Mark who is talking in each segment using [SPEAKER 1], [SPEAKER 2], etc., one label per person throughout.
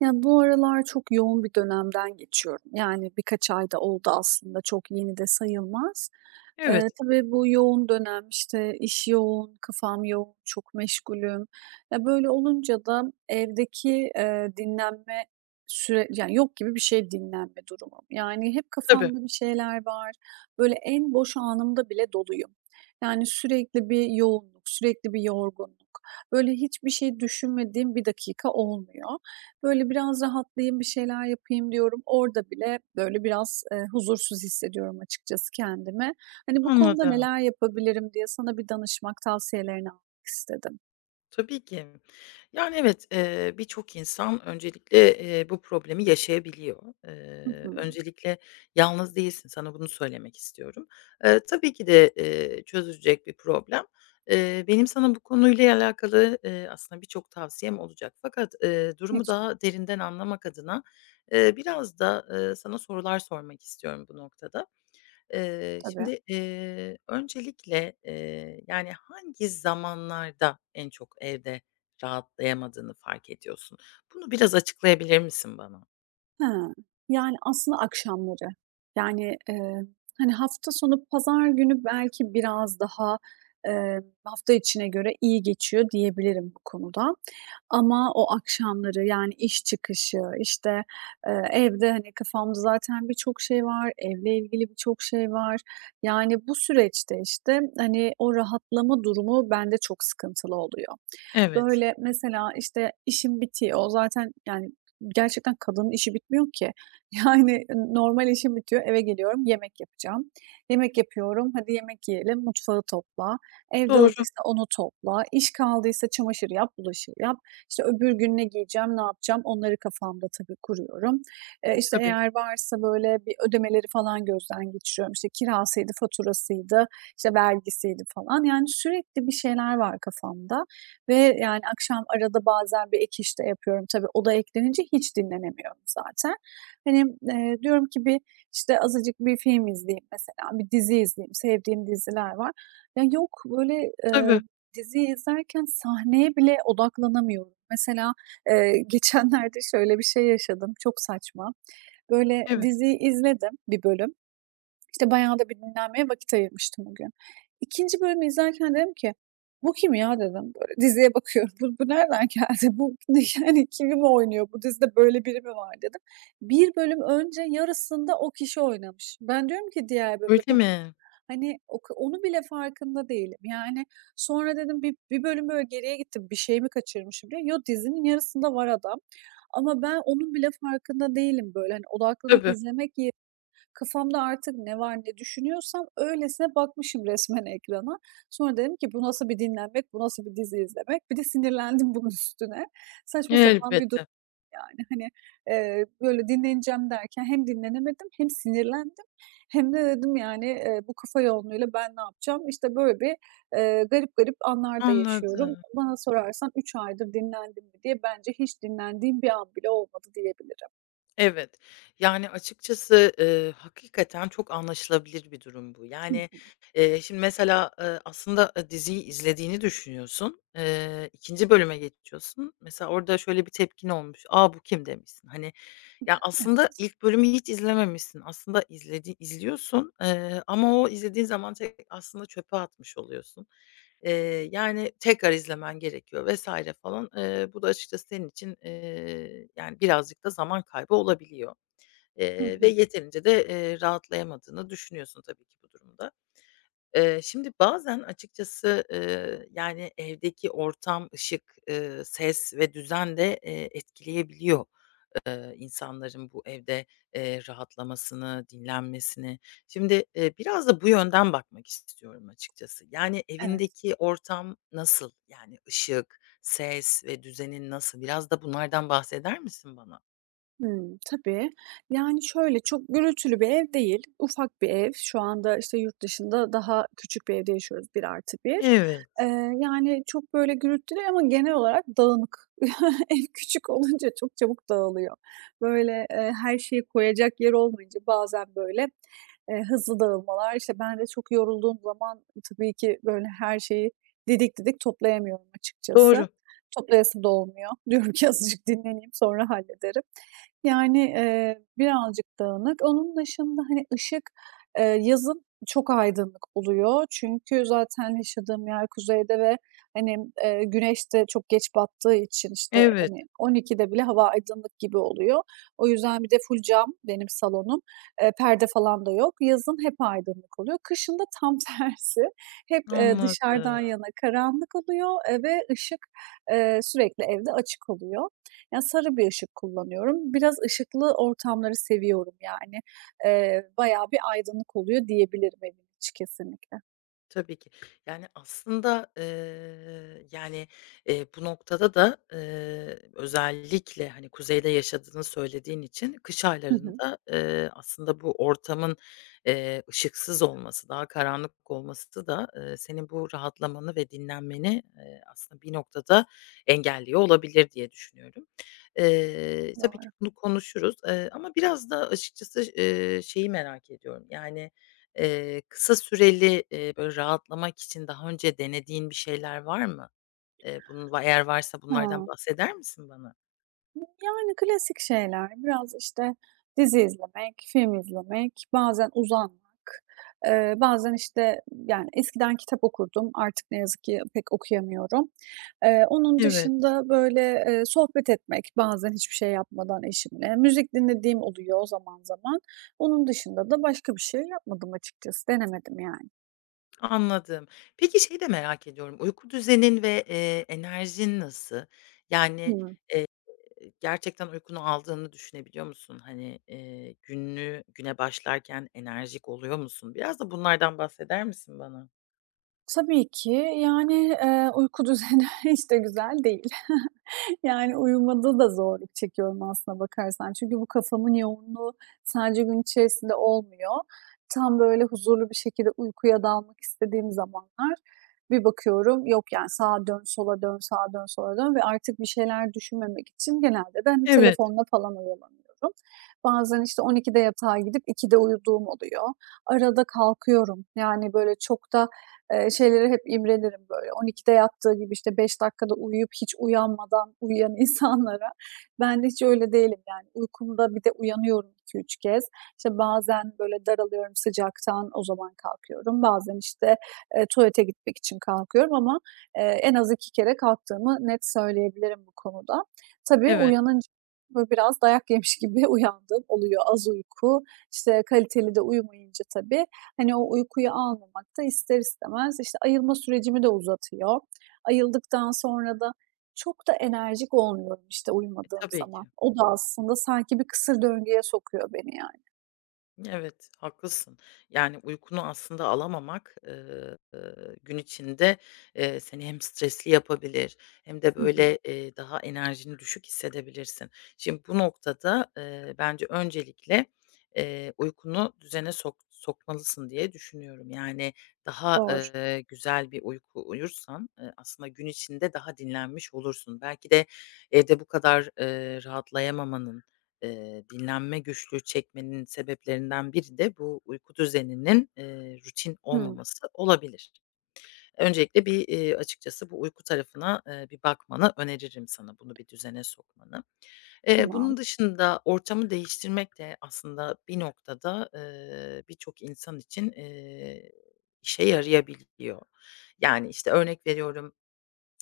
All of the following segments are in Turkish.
[SPEAKER 1] Yani bu aralar çok yoğun bir dönemden geçiyorum. Yani, birkaç ayda oldu aslında, çok yeni de sayılmaz.
[SPEAKER 2] Evet,
[SPEAKER 1] Tabii bu yoğun dönem, işte, iş yoğun, kafam yoğun, çok meşgulüm. Ya, böyle olunca da evdeki, dinlenme süre yani, yok gibi bir şey dinlenme durumum. Yani, hep
[SPEAKER 2] tabii.
[SPEAKER 1] kafamda bir şeyler var. Böyle en boş anımda bile doluyum. Yani, sürekli bir yoğunluk, sürekli bir yorgunluk. Böyle hiçbir şey düşünmediğim bir dakika olmuyor. Böyle biraz rahatlayayım, bir şeyler yapayım diyorum. Orada bile böyle biraz, huzursuz hissediyorum açıkçası kendimi. Hani, bu konuda
[SPEAKER 2] Anladım.
[SPEAKER 1] neler yapabilirim diye sana bir danışmak, tavsiyelerini almak istedim.
[SPEAKER 2] Tabii ki. Evet, birçok insan öncelikle, bu problemi yaşayabiliyor.
[SPEAKER 1] Hı hı.
[SPEAKER 2] Öncelikle yalnız değilsin, sana bunu söylemek istiyorum. Tabii ki de, çözülecek bir problem. Benim sana bu konuyla alakalı, aslında birçok tavsiyem olacak fakat,
[SPEAKER 1] Ne
[SPEAKER 2] durumu
[SPEAKER 1] güzel,
[SPEAKER 2] daha derinden anlamak adına, biraz da, sana sorular sormak istiyorum bu noktada. Eee,
[SPEAKER 1] tabii.
[SPEAKER 2] şimdi, eee, öncelikle, hangi zamanlarda en çok evde rahatlayamadığını fark ediyorsun? Bunu biraz açıklayabilir misin bana?
[SPEAKER 1] Ha, yani, aslında akşamları. Yani, hani, hafta sonu pazar günü belki biraz daha, hafta içine göre iyi geçiyor diyebilirim bu konuda. Ama o akşamları, yani, iş çıkışı, işte, evde, hani, kafamda zaten birçok şey var, evle ilgili birçok şey var. Yani, bu süreçte, işte, hani, o rahatlama durumu bende çok sıkıntılı oluyor.
[SPEAKER 2] Evet,
[SPEAKER 1] Böyle, mesela, işte, işim bitiyor. Zaten, yani, gerçekten kadının işi bitmiyor ki. Yani, normal işim bitiyor, eve geliyorum, yemek yapacağım. Yemek yapıyorum, hadi yemek yiyelim, mutfağı topla. Ev
[SPEAKER 2] doğru.
[SPEAKER 1] dağıldıysa onu topla. İş kaldıysa çamaşır yap, bulaşığı yap. İşte, öbür gün ne giyeceğim, ne yapacağım onları kafamda tabii kuruyorum. İşte,
[SPEAKER 2] Tabii,
[SPEAKER 1] eğer varsa, böyle, bir ödemeleri falan gözden geçiriyorum. İşte, kirasıydı, faturasıydı, işte, vergisiydi falan. Yani, sürekli bir şeyler var kafamda. Ve, yani, akşam arada bazen bir ek iş de yapıyorum tabii. O da eklenince hiç dinlenemiyorum zaten. Hani, diyorum ki bir, işte, azıcık bir film izleyeyim mesela, bir dizi izleyeyim, sevdiğim diziler var. Ya, yok, böyle, eee,
[SPEAKER 2] tabii.
[SPEAKER 1] diziyi izlerken sahneye bile odaklanamıyorum. Mesela, geçenlerde şöyle bir şey yaşadım, çok saçma. Böyle,
[SPEAKER 2] Evet.
[SPEAKER 1] diziyi izledim, bir bölüm. İşte, bayağı da bir dinlenmeye vakit ayırmıştım o gün. 2. bölümü izlerken dedim ki, "Bu kim ya?" dedim. Böyle diziye bakıyorum. "Bu nereden geldi? Bu ne yani kimi mi oynuyor? Bu dizide böyle biri mi var?" dedim. Bir bölüm önce yarısında o kişi oynamış. Ben diyorum ki diğer bölümde,
[SPEAKER 2] Öyle
[SPEAKER 1] "Bu kim?"
[SPEAKER 2] mi?
[SPEAKER 1] Hani, o ka onu bile farkında değilim. Yani, sonra dedim bir bölüm böyle geriye gittim, bir şey mi kaçırmışım diye. Yo, dizinin yarısında var adam ama ben onun bile farkında değilim böyle. Hani, odaklanıp
[SPEAKER 2] Tabii,
[SPEAKER 1] izlemek ye Kafamda artık ne var, ne düşünüyorsam öylesine bakmışım resmen ekrana. Sonra dedim ki, "Bu nasıl bir dinlenmek, bu nasıl bir dizi izlemek?" Bir de sinirlendim bunun üstüne. Saçma sapan bir
[SPEAKER 2] elbette.
[SPEAKER 1] durum yani. Hani, böyle dinleneceğim derken hem dinlenemedim hem sinirlendim hem de dedim yani, "Bu kafa yoğunluğuyla ben ne yapacağım?" İşte böyle bir, garip garip anlar da yaşıyorum.
[SPEAKER 2] Anladım.
[SPEAKER 1] Bana sorarsan 3 aydır dinlendim mi diye bence hiç dinlendiğim bir an bile olmadı diyebilirim.
[SPEAKER 2] Evet. Açıkçası, hakikaten çok anlaşılabilir bir durum bu.
[SPEAKER 1] Hı hı.
[SPEAKER 2] Şimdi mesela, diziyi izlediğini düşünüyorsun. 2. bölüme geçiyorsun. Mesela orada şöyle bir tepkin olmuş. "A, bu kim?" demişsin. Aslında
[SPEAKER 1] Evet.
[SPEAKER 2] ilk bölümü hiç izlememişsin. Aslında izliyorsun, ama o izlediğin zaman tek aslında çöpe atmış oluyorsun. Tekrar izlemen gerekiyor vesaire falan. Bu da açıkçası senin için, birazcık da zaman kaybı olabiliyor.
[SPEAKER 1] Hı
[SPEAKER 2] Ve
[SPEAKER 1] hı.
[SPEAKER 2] yeterince de, rahatlayamadığını düşünüyorsun tabii ki bu durumda. Şimdi bazen açıkçası, evdeki ortam, ışık, ses ve düzen de, etkileyebiliyor, insanların bu evde, rahatlamasını, dinlenmesini. Şimdi, biraz da bu yönden bakmak istiyorum açıkçası. Yani,
[SPEAKER 1] Evet.
[SPEAKER 2] evindeki ortam nasıl? Yani, ışık, ses ve düzenin nasıl? Biraz da bunlardan bahseder misin bana?
[SPEAKER 1] Hımm, tabii. Yani, şöyle, çok gürültülü bir ev değil, ufak bir ev. Şu anda, işte, yurt dışında daha küçük bir evde yaşıyoruz, 1+1. Eee,
[SPEAKER 2] Evet,
[SPEAKER 1] yani, çok böyle gürültülü ama genel olarak dağınık. Ev küçük olunca çok çabuk dağılıyor. Böyle, her şeyi koyacak yer olmayınca bazen, böyle, hızlı dağılmalar. İşte, ben de çok yorulduğum zaman tabii ki, böyle, her şeyi didik didik toplayamıyorum
[SPEAKER 2] doğru.
[SPEAKER 1] açıkçası. Toplayasım da olmuyor. Diyorum ki azıcık dinleneyim, sonra hallederim. Yani, birazcık dağınık. Onun dışında, hani, ışık, yazın çok aydınlık oluyor. Çünkü zaten yaşadığım yer kuzeyde ve, hani, güneş de çok geç battığı için, işte,
[SPEAKER 2] Evet.
[SPEAKER 1] hani, 00:00'de bile hava aydınlık gibi oluyor. O yüzden bir de full cam benim salonum. Perde falan da yok. Yazın hep aydınlık oluyor. Kışın da tam tersi. Hep, dışarıdan yana
[SPEAKER 2] Anladım.
[SPEAKER 1] karanlık oluyor, ve ışık, sürekli evde açık oluyor. Ya, sarı bir ışık kullanıyorum. Biraz ışıklı ortamları seviyorum yani. Bayağı bir aydınlık oluyor diyebilirim evin içi kesinlikle.
[SPEAKER 2] Tabii ki. Yani, aslında, eee, yani, bu noktada da, özellikle, hani, kuzeyde yaşadığını söylediğin için kış
[SPEAKER 1] Hı hı,
[SPEAKER 2] aylarında, aslında bu ortamın, ışıksız olması, daha karanlık olması da, senin bu rahatlamanı ve dinlenmeni, aslında bir noktada engelliyor olabilir diye düşünüyorum. Tabii ki
[SPEAKER 1] doğru.
[SPEAKER 2] bunu konuşuruz, ama biraz da açıkçası, şeyi merak ediyorum, yani, kısa süreli, böyle, rahatlamak için daha önce denediğin bir şeyler var mı? Bunun eğer varsa bunlardan
[SPEAKER 1] Hıı.
[SPEAKER 2] bahseder misin bana?
[SPEAKER 1] Yani klasik şeyler. Biraz, işte, dizi izlemek, film izlemek, bazen uzanmak, bazen, işte, yani, eskiden kitap okurdum, artık ne yazık ki pek okuyamıyorum. Onun
[SPEAKER 2] Evet.
[SPEAKER 1] dışında, böyle, sohbet etmek bazen hiçbir şey yapmadan eşimle. Müzik dinlediğim oluyor zaman zaman. Onun dışında da başka bir şey yapmadım açıkçası, denemedim yani.
[SPEAKER 2] Anladım. Peki şeyi de merak ediyorum, uyku düzenin ve, enerjin nasıl? Yani,
[SPEAKER 1] Hıı.
[SPEAKER 2] eee, gerçekten uykunu aldığını düşünebiliyor musun? Hani, gününü güne başlarken enerjik oluyor musun? Biraz da bunlardan bahseder misin bana?
[SPEAKER 1] Tabii ki. Yani, uyku düzeni hiç de güzel değil. Yani, uyumada da zorluk çekiyorum aslına bakarsan. Çünkü bu kafamın yoğunluğu sadece gün içerisinde olmuyor. Tam böyle huzurlu bir şekilde uykuya dalmak istediğim zamanlar bir bakıyorum, yok yani sağa dön, sola dön, sağa dön, sola dön ve artık bir şeyler düşünmemek için genelde de, hani,
[SPEAKER 2] Evet,
[SPEAKER 1] telefonla falan oyalanıyorum. Bazen, işte, 00:00'de yatağa gidip 02:00'de uyuduğum oluyor. Arada kalkıyorum. Yani, böyle çok da. Şeylere hep imrenirim böyle. 12'de yattığı gibi, işte, 5 dakikada uyuyup hiç uyanmadan uyuyan insanlara. Ben de hiç öyle değilim yani. Uykumda bir de uyanıyorum iki üç kez. İşte, bazen böyle daralıyorum sıcaktan, o zaman kalkıyorum. Bazen, işte, tuvalete gitmek için kalkıyorum ama, en az 2 kere kalktığımı net söyleyebilirim bu konuda. Tabii
[SPEAKER 2] evet.
[SPEAKER 1] uyanınca böyle biraz dayak yemiş gibi uyandığım oluyor. Az uyku, işte, kaliteli de uyumayınca tabii, hani, o uykuyu almamak da ister istemez, işte, ayılma sürecimi de uzatıyor. Ayıldıktan sonra da çok da enerjik olmuyorum, işte,
[SPEAKER 2] E,
[SPEAKER 1] uyumadığım
[SPEAKER 2] tabii
[SPEAKER 1] zaman.
[SPEAKER 2] ki.
[SPEAKER 1] O da aslında sanki bir kısır döngüye sokuyor beni yani.
[SPEAKER 2] Evet, haklısın. Yani, uykunu aslında alamamak, gün içinde, seni hem stresli yapabilir hem de,
[SPEAKER 1] Hı hı.
[SPEAKER 2] böyle, daha enerjini düşük hissedebilirsin. Şimdi bu noktada, bence öncelikle, uykunu düzene sokmalısın diye düşünüyorum. Yani, daha,
[SPEAKER 1] Doğru.
[SPEAKER 2] güzel bir uyku uyursan, aslında gün içinde daha dinlenmiş olursun. Belki de evde bu kadar, rahatlayamamanın, dinlenme güçlüğü çekmenin sebeplerinden biri de bu uyku düzeninin, rutin
[SPEAKER 1] Hıı.
[SPEAKER 2] olmaması olabilir. Öncelikle bir, açıkçası bu uyku tarafına, bir bakmanı öneririm sana, bunu bir düzene sokmanı. Bunun
[SPEAKER 1] Tamam.
[SPEAKER 2] dışında ortamı değiştirmek de aslında bir noktada, birçok insan için, işe yarayabiliyor. Yani, işte, örnek veriyorum,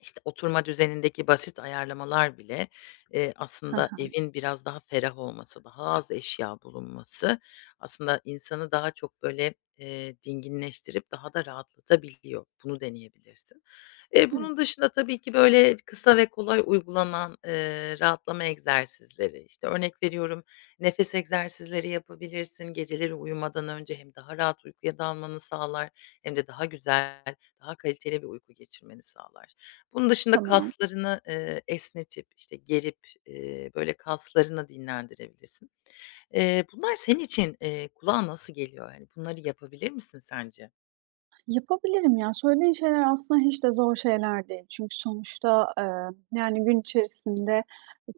[SPEAKER 2] işte, oturma düzenindeki basit ayarlamalar bile,
[SPEAKER 1] Hı
[SPEAKER 2] aslında
[SPEAKER 1] hı.
[SPEAKER 2] evin biraz daha ferah olması, daha az eşya bulunması aslında insanı daha çok, böyle, dinginleştirip daha da rahatlatabiliyor. Bunu deneyebilirsin.
[SPEAKER 1] Hıı.
[SPEAKER 2] Bunun dışında tabii ki, böyle, kısa ve kolay uygulanan, rahatlama egzersizleri, işte, örnek veriyorum, nefes egzersizleri yapabilirsin. Geceleri uyumadan önce hem daha rahat uykuya dalmanı sağlar hem de daha güzel, daha kaliteli bir uyku geçirmeni sağlar. Bunun dışında
[SPEAKER 1] Tamam.
[SPEAKER 2] kaslarını, esnetip, işte, gerip, böyle kaslarını dinlendirebilirsin. Bunlar senin için, kulağa nasıl geliyor? Yani, bunları yapabilir misin sence?
[SPEAKER 1] Yapabilirim ya. Söylediğin şeyler aslında hiç de zor şeyler değil. Çünkü sonuçta, yani, gün içerisinde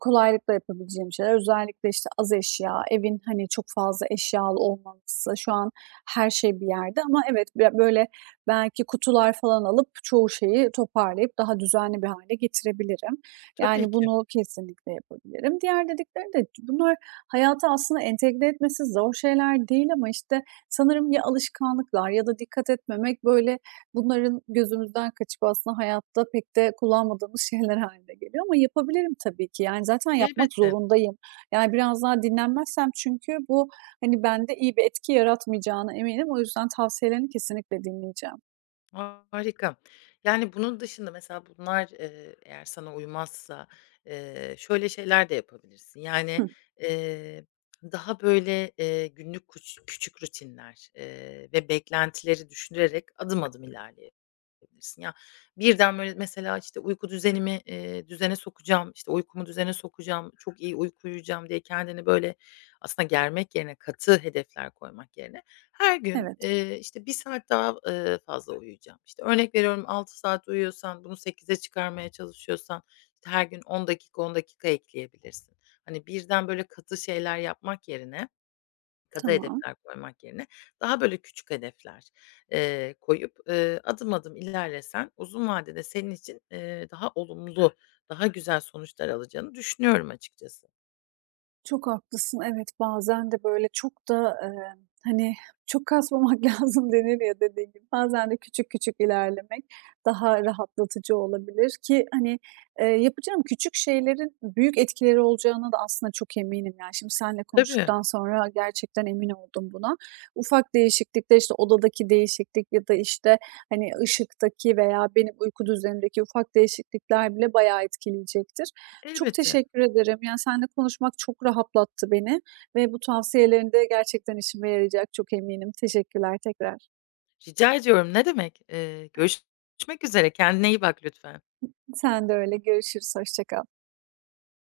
[SPEAKER 1] kolaylıkla yapabileceğim şeyler. Özellikle, işte, az eşya, evin, hani, çok fazla eşyalı olmaması, şu an her şey bir yerde ama evet, böyle, belki kutular falan alıp çoğu şeyi toparlayıp daha düzenli bir hale getirebilirim.
[SPEAKER 2] Tabii
[SPEAKER 1] Yani,
[SPEAKER 2] ki.
[SPEAKER 1] bunu kesinlikle yapabilirim. Diğer dediklerin de bunlar hayata aslında entegre etmesi zor şeyler değil ama, işte, sanırım ya alışkanlıklar ya da dikkat etmemek, böyle, bunların gözümüzden kaçıp aslında hayatta pek de kullanmadığımız şeyler hâline geliyor ama yapabilirim tabii ki. Yani, zaten yapmak
[SPEAKER 2] Elbette.
[SPEAKER 1] zorundayım. Yani, biraz daha dinlenmezsem çünkü bu, hani, bende iyi bir etki yaratmayacağına eminim. O yüzden tavsiyelerini kesinlikle dinleyeceğim.
[SPEAKER 2] Harika. Yani, bunun dışında mesela bunlar, eğer sana uymazsa, şöyle şeyler de yapabilirsin. Yani,
[SPEAKER 1] Hı,
[SPEAKER 2] eee, daha böyle, günlük küçük rutinler, ve beklentileri düşünerek adım adım ilerleyebilirsin. Ya, birden böyle mesela, işte, uyku düzenimi, düzene sokacağım, işte, uykumu düzene sokacağım, çok iyi uyku uyuyacağım diye kendini böyle aslında germek yerine katı hedefler koymak yerine her gün,
[SPEAKER 1] evet,
[SPEAKER 2] işte, bir saat daha, fazla uyuyacağım. İşte, örnek veriyorum 6 saat uyuyorsan bunu 8'e çıkarmaya çalışıyorsan, işte, her gün 10 dakika, 10 dakika ekleyebilirsin. Hani, birden böyle katı şeyler yapmak yerine, katı
[SPEAKER 1] tamam.
[SPEAKER 2] hedefler koymak yerine daha böyle küçük hedefler, koyup, adım adım ilerlesen uzun vadede senin için, daha olumlu, daha güzel sonuçlar alacağını düşünüyorum açıkçası.
[SPEAKER 1] Çok haklısın. Evet, bazen de böyle çok da, hani, çok kasmamak lazım denir ya dediğin gibi. Bazen de küçük küçük ilerlemek daha rahatlatıcı olabilir ki, hani, yapacağım küçük şeylerin büyük etkileri olacağına da aslında çok eminim. Yani, şimdi seninle
[SPEAKER 2] Tabii,
[SPEAKER 1] konuştuktan sonra gerçekten emin oldum buna. Ufak değişiklikler, işte, odadaki değişiklik ya da, işte, hani, ışıktaki veya benim uyku düzenimdeki ufak değişiklikler bile bayağı etkileyecektir. Çok
[SPEAKER 2] elbette.
[SPEAKER 1] teşekkür ederim. Yani, seninle konuşmak çok rahatlattı beni ve bu tavsiyelerin de gerçekten işime yarayacak, çok eminim. Teşekkürler tekrar.
[SPEAKER 2] Rica ediyorum, ne demek. Görüşmek üzere, kendine iyi bak lütfen.
[SPEAKER 1] Sen de öyle. Görüşürüz, hoşça kal.